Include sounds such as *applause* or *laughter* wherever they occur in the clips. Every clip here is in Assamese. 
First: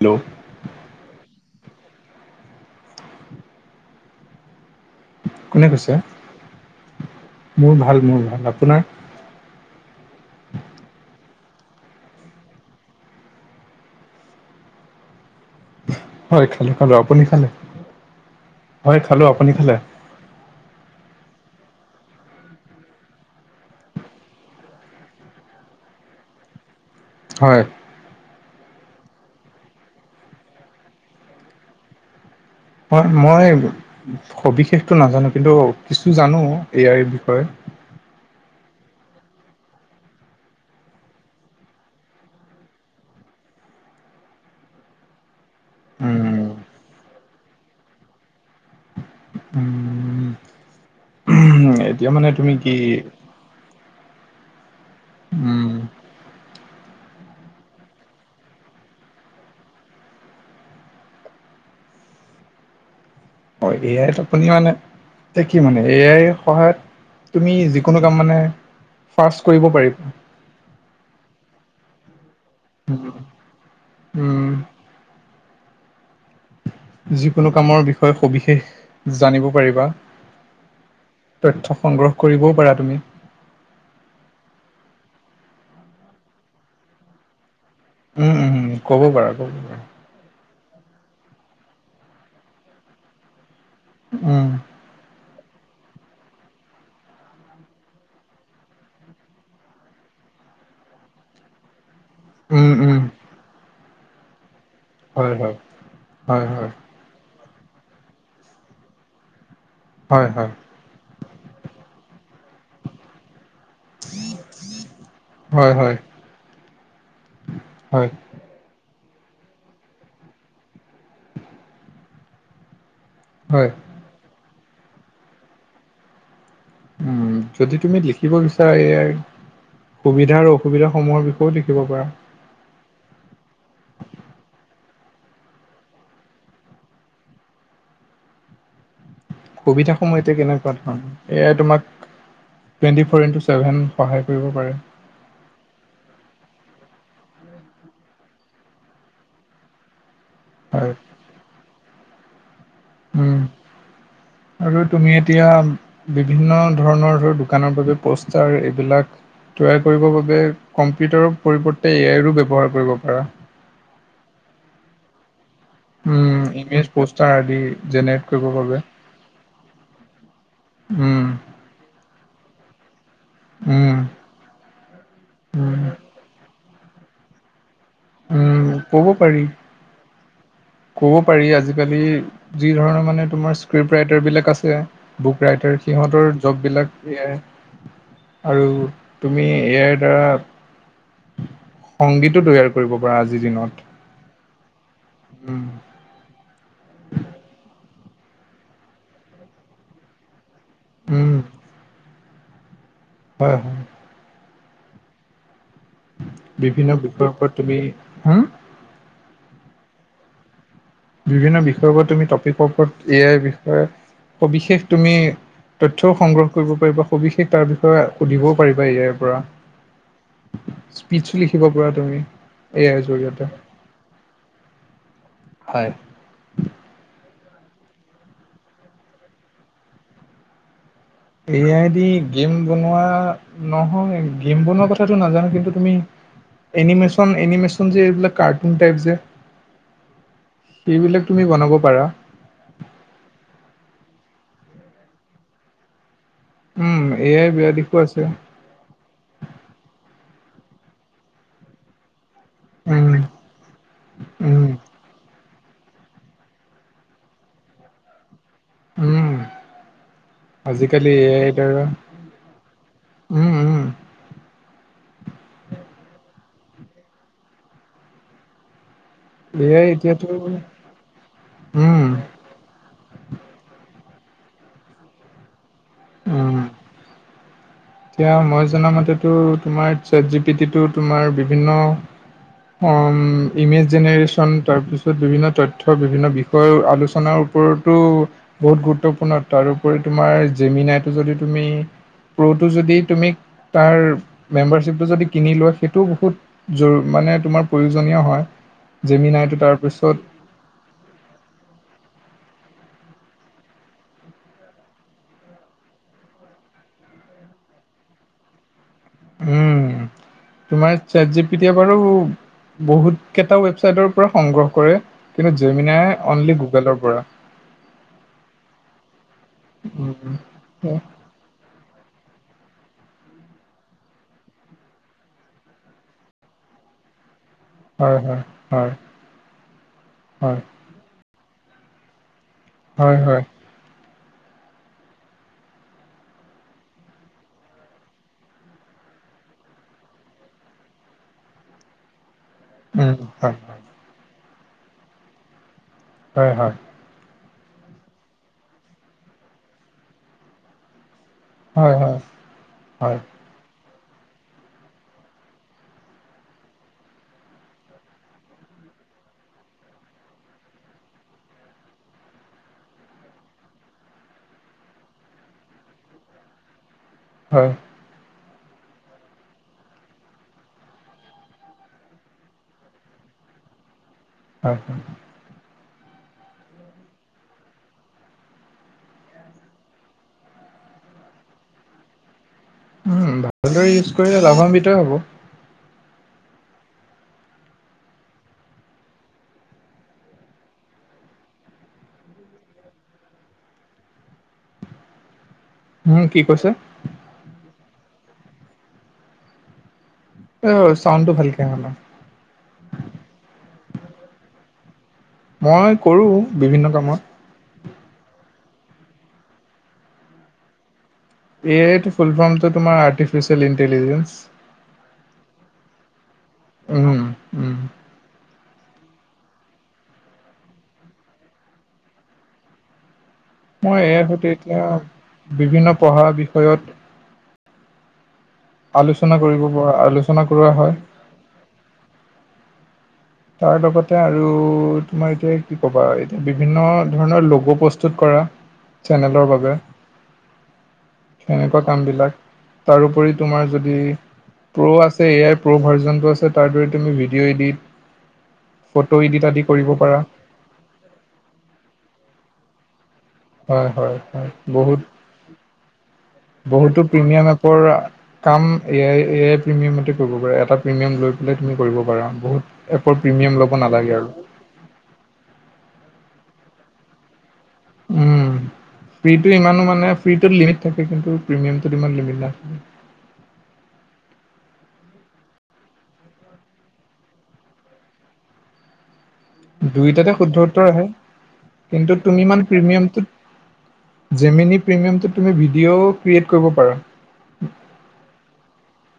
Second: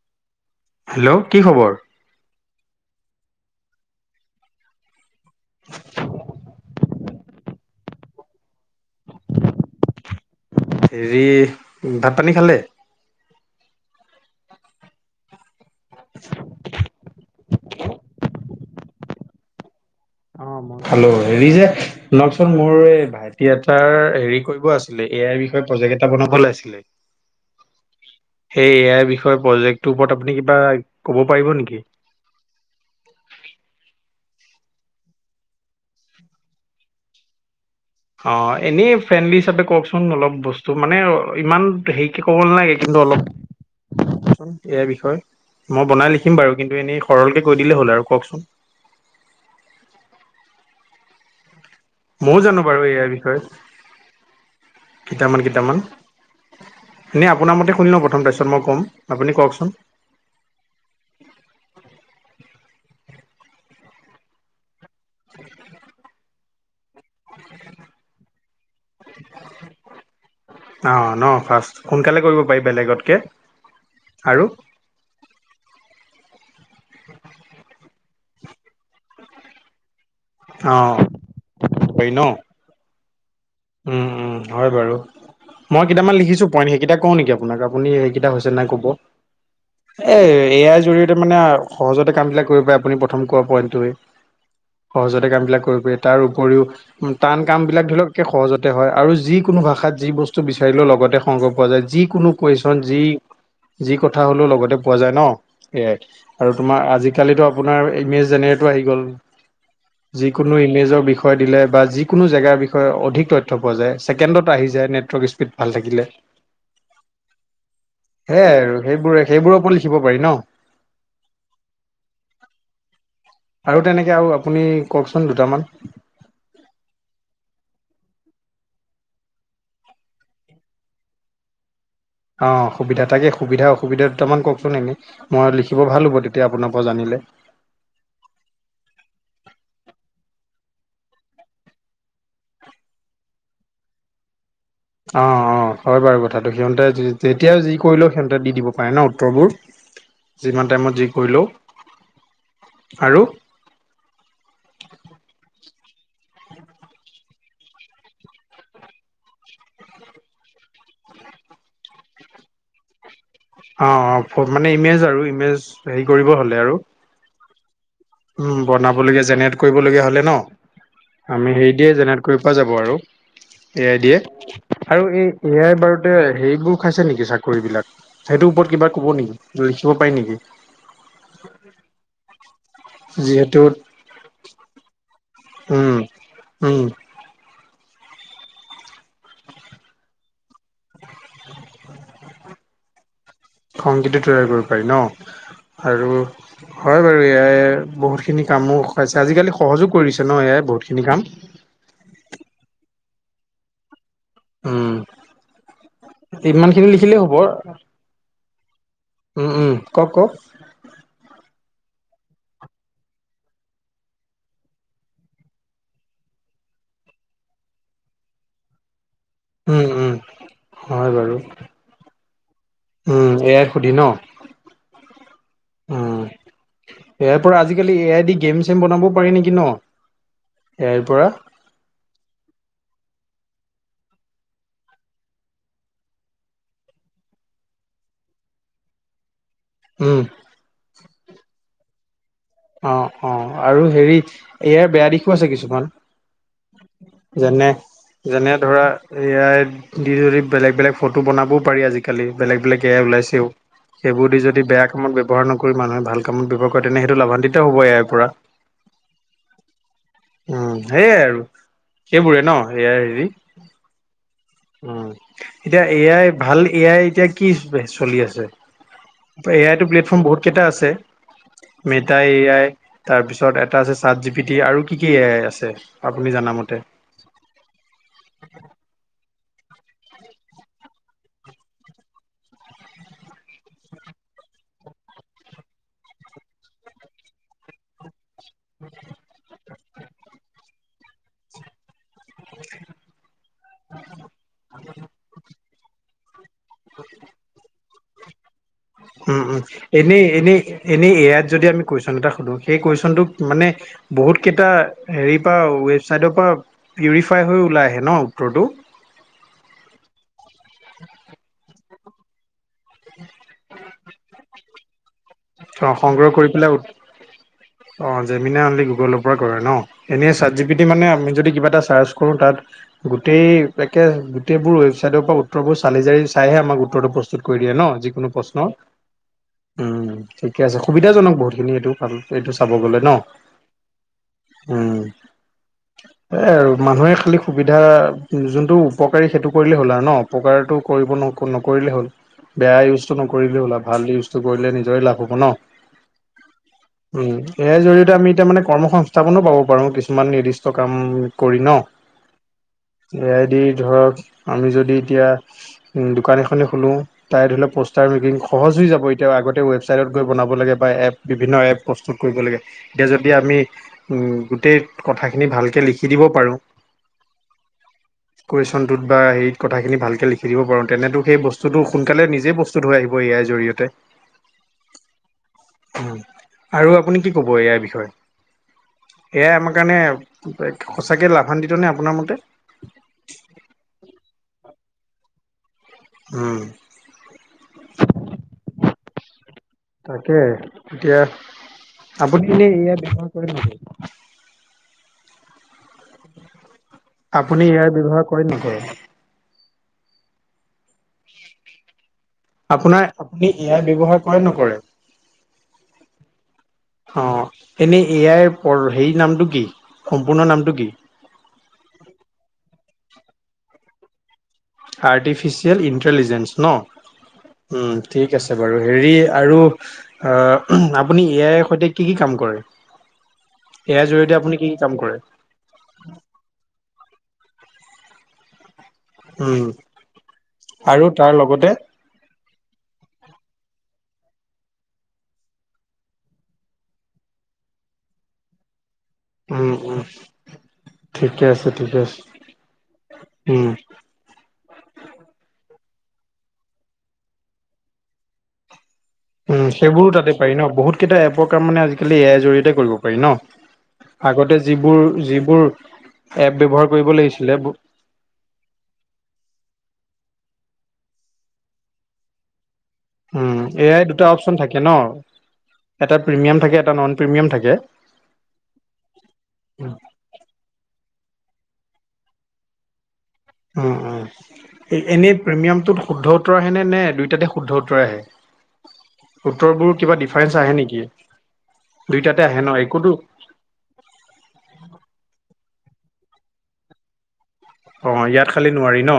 হেল্ল' হেল্ল' কি খবৰ? কোনে কৈছে? মোৰ ভাল মোৰ ভাল। আপোনাৰ? হেৰী ভাত পানী খালে? হয় খালো খালো। আপুনি খালে? হয় খালো। আপুনি খালে? অ মই খালো। হেৰি যে শুনকচোন মোৰ এই ভা ভাইটি এটাৰ হেৰী কৰিব আছিলে। এ আইৰ বিষয়ে প্ৰজেক্ট এটা বনাবলে আছিলে। হয়। সেই এ আই বিষয়ে প্ৰজেক্টটোৰ ওপৰত আপুনি কিবা ক'ব পাৰিব নেকি? হয়, মই সবিশেষটো নাজানো। কিন্তু কিছু জানো এ আই বিষয়ে। অ' এনেই ফ্ৰেণ্ডলি হিচাপে কওকচোন অলপ বস্তু মানে ইমান হেৰিকে ক'ব নালাগে। কিন্তু অলপ- এই আই বিষয়ে। মই বনাই লিখিম উম বাৰু কিন্তু এনেই সৰলকে কৈ দিলেই হ'ল আৰু কওকচোন? উমঁ'। *unintelligible* মইয়ো জানোঁ কি বাৰু এই আই বিষয়ে কেইটামান উম কেইটামান। এনেই আপোনাৰ মতে শুনি লওঁ প্ৰথম তাৰপিছত মই ক'ম। আপুনি কওঁকচোন? হ‌য়, এ আইত আপুনি মানে- এ কি মানে, এ আই সহায়ত তুমি যিকোনো কাম মানে- ফাৰ্ষ্ট কৰিব পাৰিবা। অ' ন' ফাৰ্ষ্ট সোনকালে কৰিব পাৰি বেলেগতকৈ উম আৰু। যিকোনো কামৰ বিষয়ে সবিশেষ জানিব পাৰিবা। অ তথ্য পাৰি সংগ্ৰহ ন কৰিবও পাৰা তুমি। উম' উম' হয় বাৰু, মই কেইটামান লিখিছো পইণ্ট সেইকেইটা কওঁ নেকি আ আপোনাক, আপুনি সেইকেইটা উম হৈছে উম নাই ক'ব। পাৰা ক'ব পাৰা এই এ আইৰ জৰিয়তে মানে সহজতে কামবিলাক কৰিব পাৰে। আপুনি প্ৰথম কোৱা পইণ্টোৱে। উমঁ'। সহজতে কাম বিলাক কৰিব পাৰি। তাৰ উপৰিও টান কাম বিলাক ধৰি লওক- এক সহজতে হয় আৰু যিকোনো ভাষাত যি বস্তু বিচাৰিলেও লগতে সংগ পোৱা যায়। যিকোনো- উম, *unintelligible* উম, যি যি কথা হ'লেও লগতে পোৱা যায় ন' হয়, হয়, সেয়াই হয়, আৰু হয়, তোমাৰ আজি আজিকালিটো আপোনাৰ ইমেজ জেনেটো আহি গ'ল হয়, হয়, যিকোনো ইমেজৰ বিষয়ে - বিষয় দিলে বা যিকোনো জেগাৰ বিষয়ে- অধিক তথ্য পোৱা যায়। ছেকেণ্ডত আহি যায় নেটৱৰ্ক স্পীড হয়, ভাল হয়, থাকিলে। হয়। সেয়াই আৰু সেইবোৰে, সেইবোৰৰ ওপৰত লিখিব পাৰি ন। হয়, আৰু তেনেকৈ আৰু আপুনি কওকচোন দুটামান? উম' যদি তুমি লিখিব বিচাৰা এ আইত- সুবিধা আৰু অসুবিধাসূহৰ বিষয়েও লিখিব পাৰা। অ' সুবিধা তাকে, সুবিধা অসুবিধা দুটামান কওকচোন এনেই? মই লিখিব ভাল হ'ব তেতিয়া আপোনাৰ পৰা জানিলে। সুবিধা সমূহ এতিয়া কেনেকুৱা ধৰণৰ এ আই তোমাক টুৱেন্টি ফ'ৰ ইণ্টু ছেভেন সহায় কৰিব পাৰে। অ' অ' হয় বাৰু কথাটো, সিহঁতে যেতিয়া যি কৰিলেও সিহঁতে দি দিব পাৰে ন উত্তৰবোৰ। যিমান হয়, টাইমত যি কৰিলেওঁ। উম'। *unintelligible* আৰু তুমি এতিয়া বিভিন্ন ধৰণৰ ধৰ দোকানৰ বাবে পোষ্টাৰ এইবিলাক- তৈয়াৰ কৰিব বাবে কম্পিউটাৰৰ পৰিৱৰ্তে এ আইৰো ব্যৱহাৰ কৰিব পাৰা। অঁ অঁ' মানে ইমেজ আৰু ইমেজ। হেৰি কৰিব উমঁ' ইমেজ পচতা আদি। জেনেৰেট কৰিবৰ উমঁ' বাবে বনাবলগীয়া জেনেৰেট কৰিবলগীয়া হ'লে উম, ন' আমি হেৰি দিয়ে কৰিব পৰা যাব আৰু এ উম। আই দিয়ে আৰু বাৰুতে সেৰিবোৰ- খাইছে নেকি চাকৰি বিলাক, সেইটোৰ উম ওপৰত কিবা ক'ব পাৰি নেকি লিখিব পায় নেকি। ক'ব পাৰি আজিকালি যি ধৰণৰ মানে তোমাৰ যিহেতু স্ক্ৰিপট ৰাইটাৰ বিলাক আছে, বুক ৰাইটাৰ উম সিহঁতৰ জব উম বিলাক এয়াৰ আৰু তুমি এয়াৰ দ্বাৰা। সংগীতো তৈয়াৰ কৰিব পাৰা আজিৰ দিনত। সংগীটো তৈয়াৰ কৰিব পাৰি ন উম আৰু- হয়ঁ বাৰু এয়াই বহুতখিনি কামোয়ো আজিকালি সহযোগ কৰি দিছে ন এতিয়াই বহুতখিনি কাম- উম হয়ঁ হয়ঁ! উমঁ ইমানখিনি বিভিন্ন লিখিলেই বিষয়ৰ হ'ব। ওপৰত তুমি হম উমঁ উমঁ কওক কওক। বিভিন্ন বিষয়ৰওৰত তুমি টপিকৰ ওপৰত এয়াই বিষয়ে সোবিষে তুমি- তথ্যও সংগ্ৰহ কৰিব পাৰিবা সবিশেষ তাৰ বিষয়ে সুধিবও পাৰিবা এ আই পৰা। উম উম হয় স্পিচ বাৰু লিখিব পাৰা তুমি এ আই উম এ জৰিয়তে- আইত সুধি ন হয় উমঁ। এয়াৰ পৰা আজিকালি এ আই ডি গেম চেম বনাব পাৰি নেকি ন এ আইৰ পৰা। এ আই দি গেম বনোৱা নহয় গেম বনোৱা কথাটো নাজানো কিন্তু তুমি- এনিমেশ্যন এনিমেশ্যন যে এইবিলাক কাৰ্টুন টাইপ যে- উমঁ! এইবিলাক তুমি বনাব পাৰা। অঁ অঁ আৰু হেৰি এয়াৰ বেয়া দিশো আছে কিছুমান। উম এ আই যেনে বেয়া দিশো আছে যেনেত। ধৰা এ আই দি যদি বেলেগ বেলেগ ফটো বনাবও পাৰি আজিকালি- কালি বেলেগ বেলেগ এয়াই উম ওলাইছেও সেইবোৰ দি যদি উম বেয়া কামত ব্যৱহাৰ নকৰি মানুহে ভাল- কামত ব্যৱাৰ কৰে তেনে সেইটো লাভান্বিত হ'ব ইয়াৰ পৰা। উম উমঁ আজিকালি সেইয়াই এ আৰু আইৰ দ্বাৰা সেইবোৰে ন এ আই দি। উম উম উমঁ এতিয়া এ আই ভাল এ আই এতিয়া কি চলি আছে? এ আই তো প্লেটফৰ্ম বহুত কেইটা আছে উম মিটাই এ আই- তাৰপিছত এটা আছে চাত জি বি টি আৰু কি কি আছে আপুনি জনামতে। এতিয়া মই জামতেতো তোমাৰ চাত জি পি টিটো তোমাৰ বিভিন্ন- অউ ইমেজ জেনেৰেশচন তাৰ পিছত বিভিন্ন তথ্য বিভিন্ন বিষয়- কোৰ আলোচনাৰ ওপৰতো- বহুত গুৰুত্বপূৰ্ণ তাৰোপৰি তোমাৰ জেমিনাইটো যদি তুমি- এটো যদি তুমি তাৰ মেম্বাৰশ্বিপটো যদি কিনি লোৱা সেইটো বহুত- যোৰ মানে তোমাৰ প্ৰয়োজনীয় হয়ঁ। উমঁ উমঁ এনেই এনেই এনেই এআই যদি আমি কুৱেশ্যন এটা সোধোঁ সেই কুৱেশ্যনটোক মানে- বহুত কেইটা হেৰি পৰা ৱেবচাইটৰ পৰা পিউৰিফাই হৈ ওলাই আহে ন উত্তৰটো। উমঁ তোমাৰ চেটজি পিতিটো বাৰু- বহুত কেইটা ৱেবচাইটৰ পৰা সংগ্ৰহ কৰে কিন্তু অ জেমিনাই অনলি গুগলৰ পৰা। অঁ জেল গুগৰ পৰা কৰে ন এনে মানে আমি যদি কিবা এটা চাচ- কোনো তাত- গোটেই পেকেজ গোটেইবোৰ ৱেবচাইটৰ পৰা উত্তৰবোৰ চালি জাৰি চাইহে আম উতৰ প্ৰস্তু। প্ৰস্তুত কৰি দিয়ে ন হয় যিকোনো হয় প্ৰশ্ন হয় হয় উমঁ হয় ঠিকে আছে সুবিধাজনক বহুতখিনি এইটো কাম। এইটো চাব গ'লে ন হয় হয় উমঁ। এই আৰু মানুহে খালি সুবিধা যোনটো উপকাৰী সেইটো কৰিলে হ'ল আৰু ন। উপকাৰটো কৰিব ন নকৰিলেই হ'ল। বেয়া ইউজটো উম, হয়, নকৰিলে ওল ভাল ইউজটো কৰিলে নিজৰে লাভ হ'ব ন। হয়ঁ হয়ঁ উম, এআই জৰিয়তে আমি এতিয়া মানে কৰ্ম সংস্থাপনো পাব পাৰো কিছুমান নিৰ্দিষ্ট কাম কৰি ন হয়, হয়, হয়, এয়াই দি ধৰক আমি যদি এতিয়া দোকান এনে খোলো তাই ধৰি লও পোষ্টাৰ মেকিং সহজ হৈ যাব এতিয়া আগতে ৱেবছ চাইদত গৈ বনাব লাগে বা এপ বিভিন্ন এপ প্ৰস্তুত কৰিব লাগে এতিয়া যদি আমি গোটেই কথাখিনি ভালকৈ লিখি দিব পাৰোঁ। হয়। কুৱেশনটোত বা হেৰিত কথাখিনি ভালকে লিখি দিব পাৰোঁ তেনেতো সেই বস্তুতটো সোনকালে নিজে বস্ত ধৰা হৈ আহিব ইয়াৰ জৰিয়তে। হয়। আৰু আপুনি কি ক'ব এ আইৰ বিষয়ে? এ আই আমাৰ কাৰণে সঁচাকৈ লাভান্বিতনে আপোনাৰ মতে? উম, ভালদৰে ইউজ কৰিলে লাভান্বিতই হ'ব। উম, তাকে এতিয়া আপুনি এনেই এইয়া ব্যৱহাৰ কৰে নে নকৰে? উম, কি কৈছে? আপুনি ইয়াৰ ব্যৱহাৰ কৰে নকৰে? অ, চাউণ্ডটো ভালকে অহা নাই? আপোনাৰ আপুনি এ আই ব্যয়ৱহাৰ কৰে নকৰে? মই কৰোঁ বিভিন্ন কামত। অ' এনেই এ আইৰ প হেৰি নামটো কি সম্পূৰ্ণ নামটো কি? এ আই টো ফুল ফৰ্মটো তোমাৰ আৰ্টিফিচিয়েল ইণ্টেলিজেঞ্চ। আৰ্টিফিচিয়েল ইণ্টেলিজেন্ঞ্চ ন উম, ঠিক আছে বাৰু হেৰি আৰু আপুনি এ আইৰ সৈতে কি-কি কাম কৰে? এ মই আইৰ জৰিয়তে সৈতে আপুনি কি - কি এতিয়া কাম কৰে? বিভিন্ন পঢ়া বিষয়ত আলোচনা উম, কৰিব পৰা আলোচনা কৰোৱা হয়। আৰু তাৰ লগতে তাৰ লগতে আৰু তোমাৰ এতিয়া কি ক'বা এতিয়া বিভিন্ন ধৰণৰ লঘো প্ৰস্তুত কৰা চেনেলৰ উম বাবে - উম। ঠিকে আছে, সেনেকুৱা ঠিকে আছে। কামবিলাক তাৰোপৰি উম, তোমাৰ যদি প্ৰ' আছে এ আই প্ৰ' ভাৰ্জনটো আছে তাৰ দৰে তুমি ভিডিঅ' ইডিট ফটো ইদিত উম, সেইবোৰো তাতে পাৰি ন বহুত কেইটা এপৰ কাম মানে আজিকালি এয়াৰ জৰিয়তে কৰিব পাৰি হয় হয় ন। হয় আগতে যিবোৰ বহুত - যিবোৰ এপ ব্যৱহাৰ বহুতো কৰিব প্ৰিমিয়াম লাগিছিলে। এপৰ কাম এ আই - এ আই প্ৰিমিয়ামতে কৰিব পাৰা এটা প্ৰিমিয়াম লৈ পেলাই তুমি কৰিব পাৰা বহুত এপৰ প্ৰিমিয়াম ল'ব এয়াই নালাগে দুটা আৰু অপচন থাকে ন এটা প্ৰিমিয়াম থাকে এটা নন প্ৰিমিয়াম থাকে। উম, পি তোৰ ইমানো উম, মানে পি লিমিট থাকে কিন্তু প্ৰিমিয়াম ইমানো লিমিত নাথাকে। উম-উম। এই এনেই প্ৰিমিয়ামটোত শুদ্ধ উত্তৰ আহেনে নে দুয়োটাতে শুদ্ধ উত্তৰ আহে? উত্তৰবোৰ কিবা দুইটাতে ডিফাৰেঞ্চ সোধৰ উওৰ নেকি? আহে কিন্তু দুইটাতে তুমি আহে ইমান ন একোতো প্ৰিমিয়ামটোত জিমিনী প্ৰিমিয়ামটোত তুমি ভিডিঅ' ক্ৰিয়েট কৰিব পাৰা। অ, ইয়াত খালি নোৱাৰি ন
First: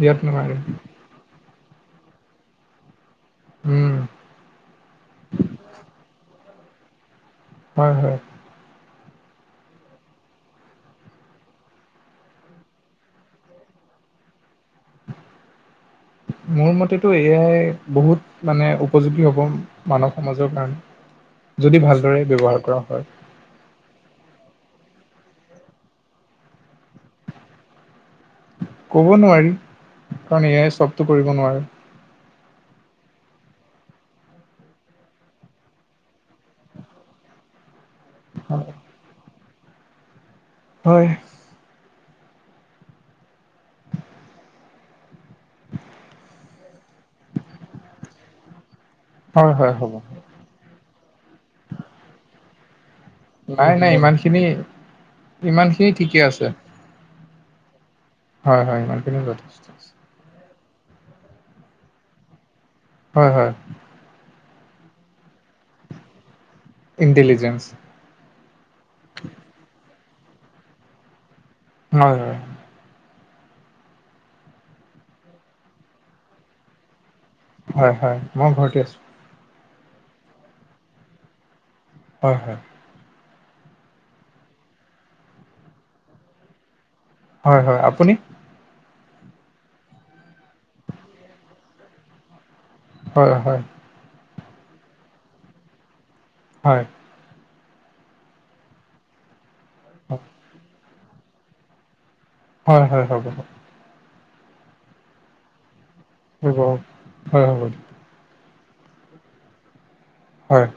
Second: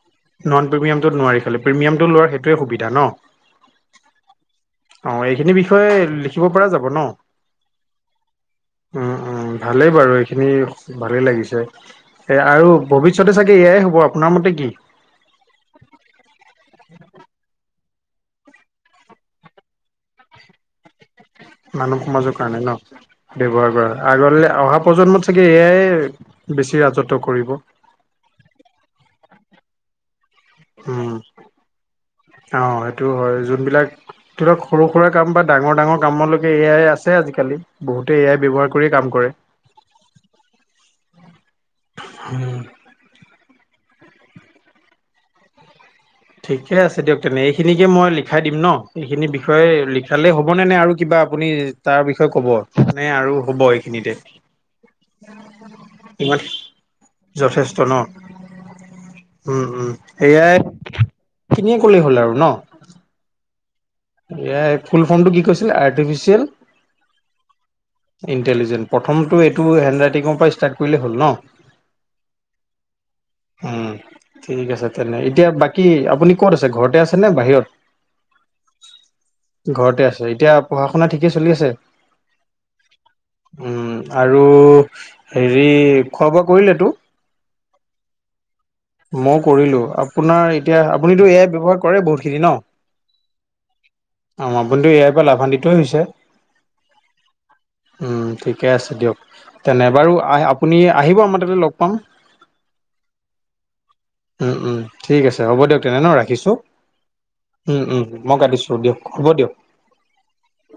দিয়াত নোৱাৰে নন প্ৰিমিয়াম নোৱাৰি খালি প্ৰিমিয়ামটো লোৱাৰ সেইটো সুবিধা ন। উম অ, এইখিনি বিষয়ে লিখিব পৰা যাব ন? হয়, হয়। উম, উম, ভালেই বাৰু, এইখিনি ভালেই লাগিছে, সে আৰু ভৱিষ্যতে চাগে এ আই হ'ব, আপোনাৰ মতে কি? মোৰ মতেতো এ আই বহুত মানে উপযোগী হ'ব মানৱ সমাজৰ কাৰণে। যদি মানৱ ভালদৰে সমাজৰ ব্যৱহাৰ কাৰণে ন? কৰা হয় ব্যৱহাৰ কৰা, আগলে অহা প্ৰজন্মত চাগে এ আই বেছি ৰাজত্ব কৰিব। কব নোৱাৰি, কাৰণ এ আই চবটো উম কৰিব নোৱাৰে। অ', সেইটো হয়, যোনবিলাক ধৰক সৰু সুৰা কাম বা ডাঙৰ ডাঙৰ কামলৈকে এ আই আছে আজিকালি। বহুতে এ আই ব্যৱহাৰ কৰিয়ে কাম কৰে। হয়। উম। ঠিকে আছে দিয়ক, তেনে এইখিনিকে মই লিখাই দিম ন? এইখিনি হয় বিষয়ে হয় হ'ব লিখালে হ'বনে নে আৰু কিবা আপুনি তাৰ বিষয়ে ক'ব? মানে আৰু হব নাই নাই এইখিনিতে, ইমানখিনি ইমানখিনি ঠিকে কিমান আছে যথেষ্ট ন? হয়, হয়, ইমানখিনিয়ে যথেষ্ট। A I. খিনিয়ে ক'লেই হ'ল আৰু ন? হয়, হয়। এ আই ফুল ফৰ্মটো কি কৈছিলে? Artificial intelligence. ইণ্টেলিজেণ্ট, প্ৰথমটো এইটো হেণ্ড ৰাইটিঙৰ পৰা ষ্টাৰ্ট কৰিলে হ'ল ন? হয়, হয়। *inaudible* উম, ঠিক আছে তেনে, এতিয়া বাকী আপুনি ক'ত আছে ঘৰতে আছেনে বাহিৰত? হয়, হয়, মই ঘৰতে আছোঁ। ঘৰতে আছে, এতিয়া পঢ়া শুনা ঠিকে চলি আছে? হয়, হয়। উম আৰু হেৰি খোৱা বোৱা কৰিলেতো? হয়, হয়, আপুনি? মই কৰিলো, আপোনাৰ এতিয়া আপুনিতো এ আই ব্যৱহাৰ কৰে বহুতখিনি ন? হয়, হয়। অ', আপুনিতো এ আই পৰা লাভান্বিতই হৈছে? হয়। উম ঠিকে আছে দিয়ক, তেনে বাৰু আহ আপুনি আহিব আমাৰ তাতে লগ পাম। হয়, হয়, হব, হব। উম, উম, ঠিক আছে, হ'ব দিয়ক তেনে ন, ৰাখিছোঁ, হ'ব হয় হ'ব উম, উম, মই কাটিছোঁ দিয়ক। হ'ব দিয়ক। হয়।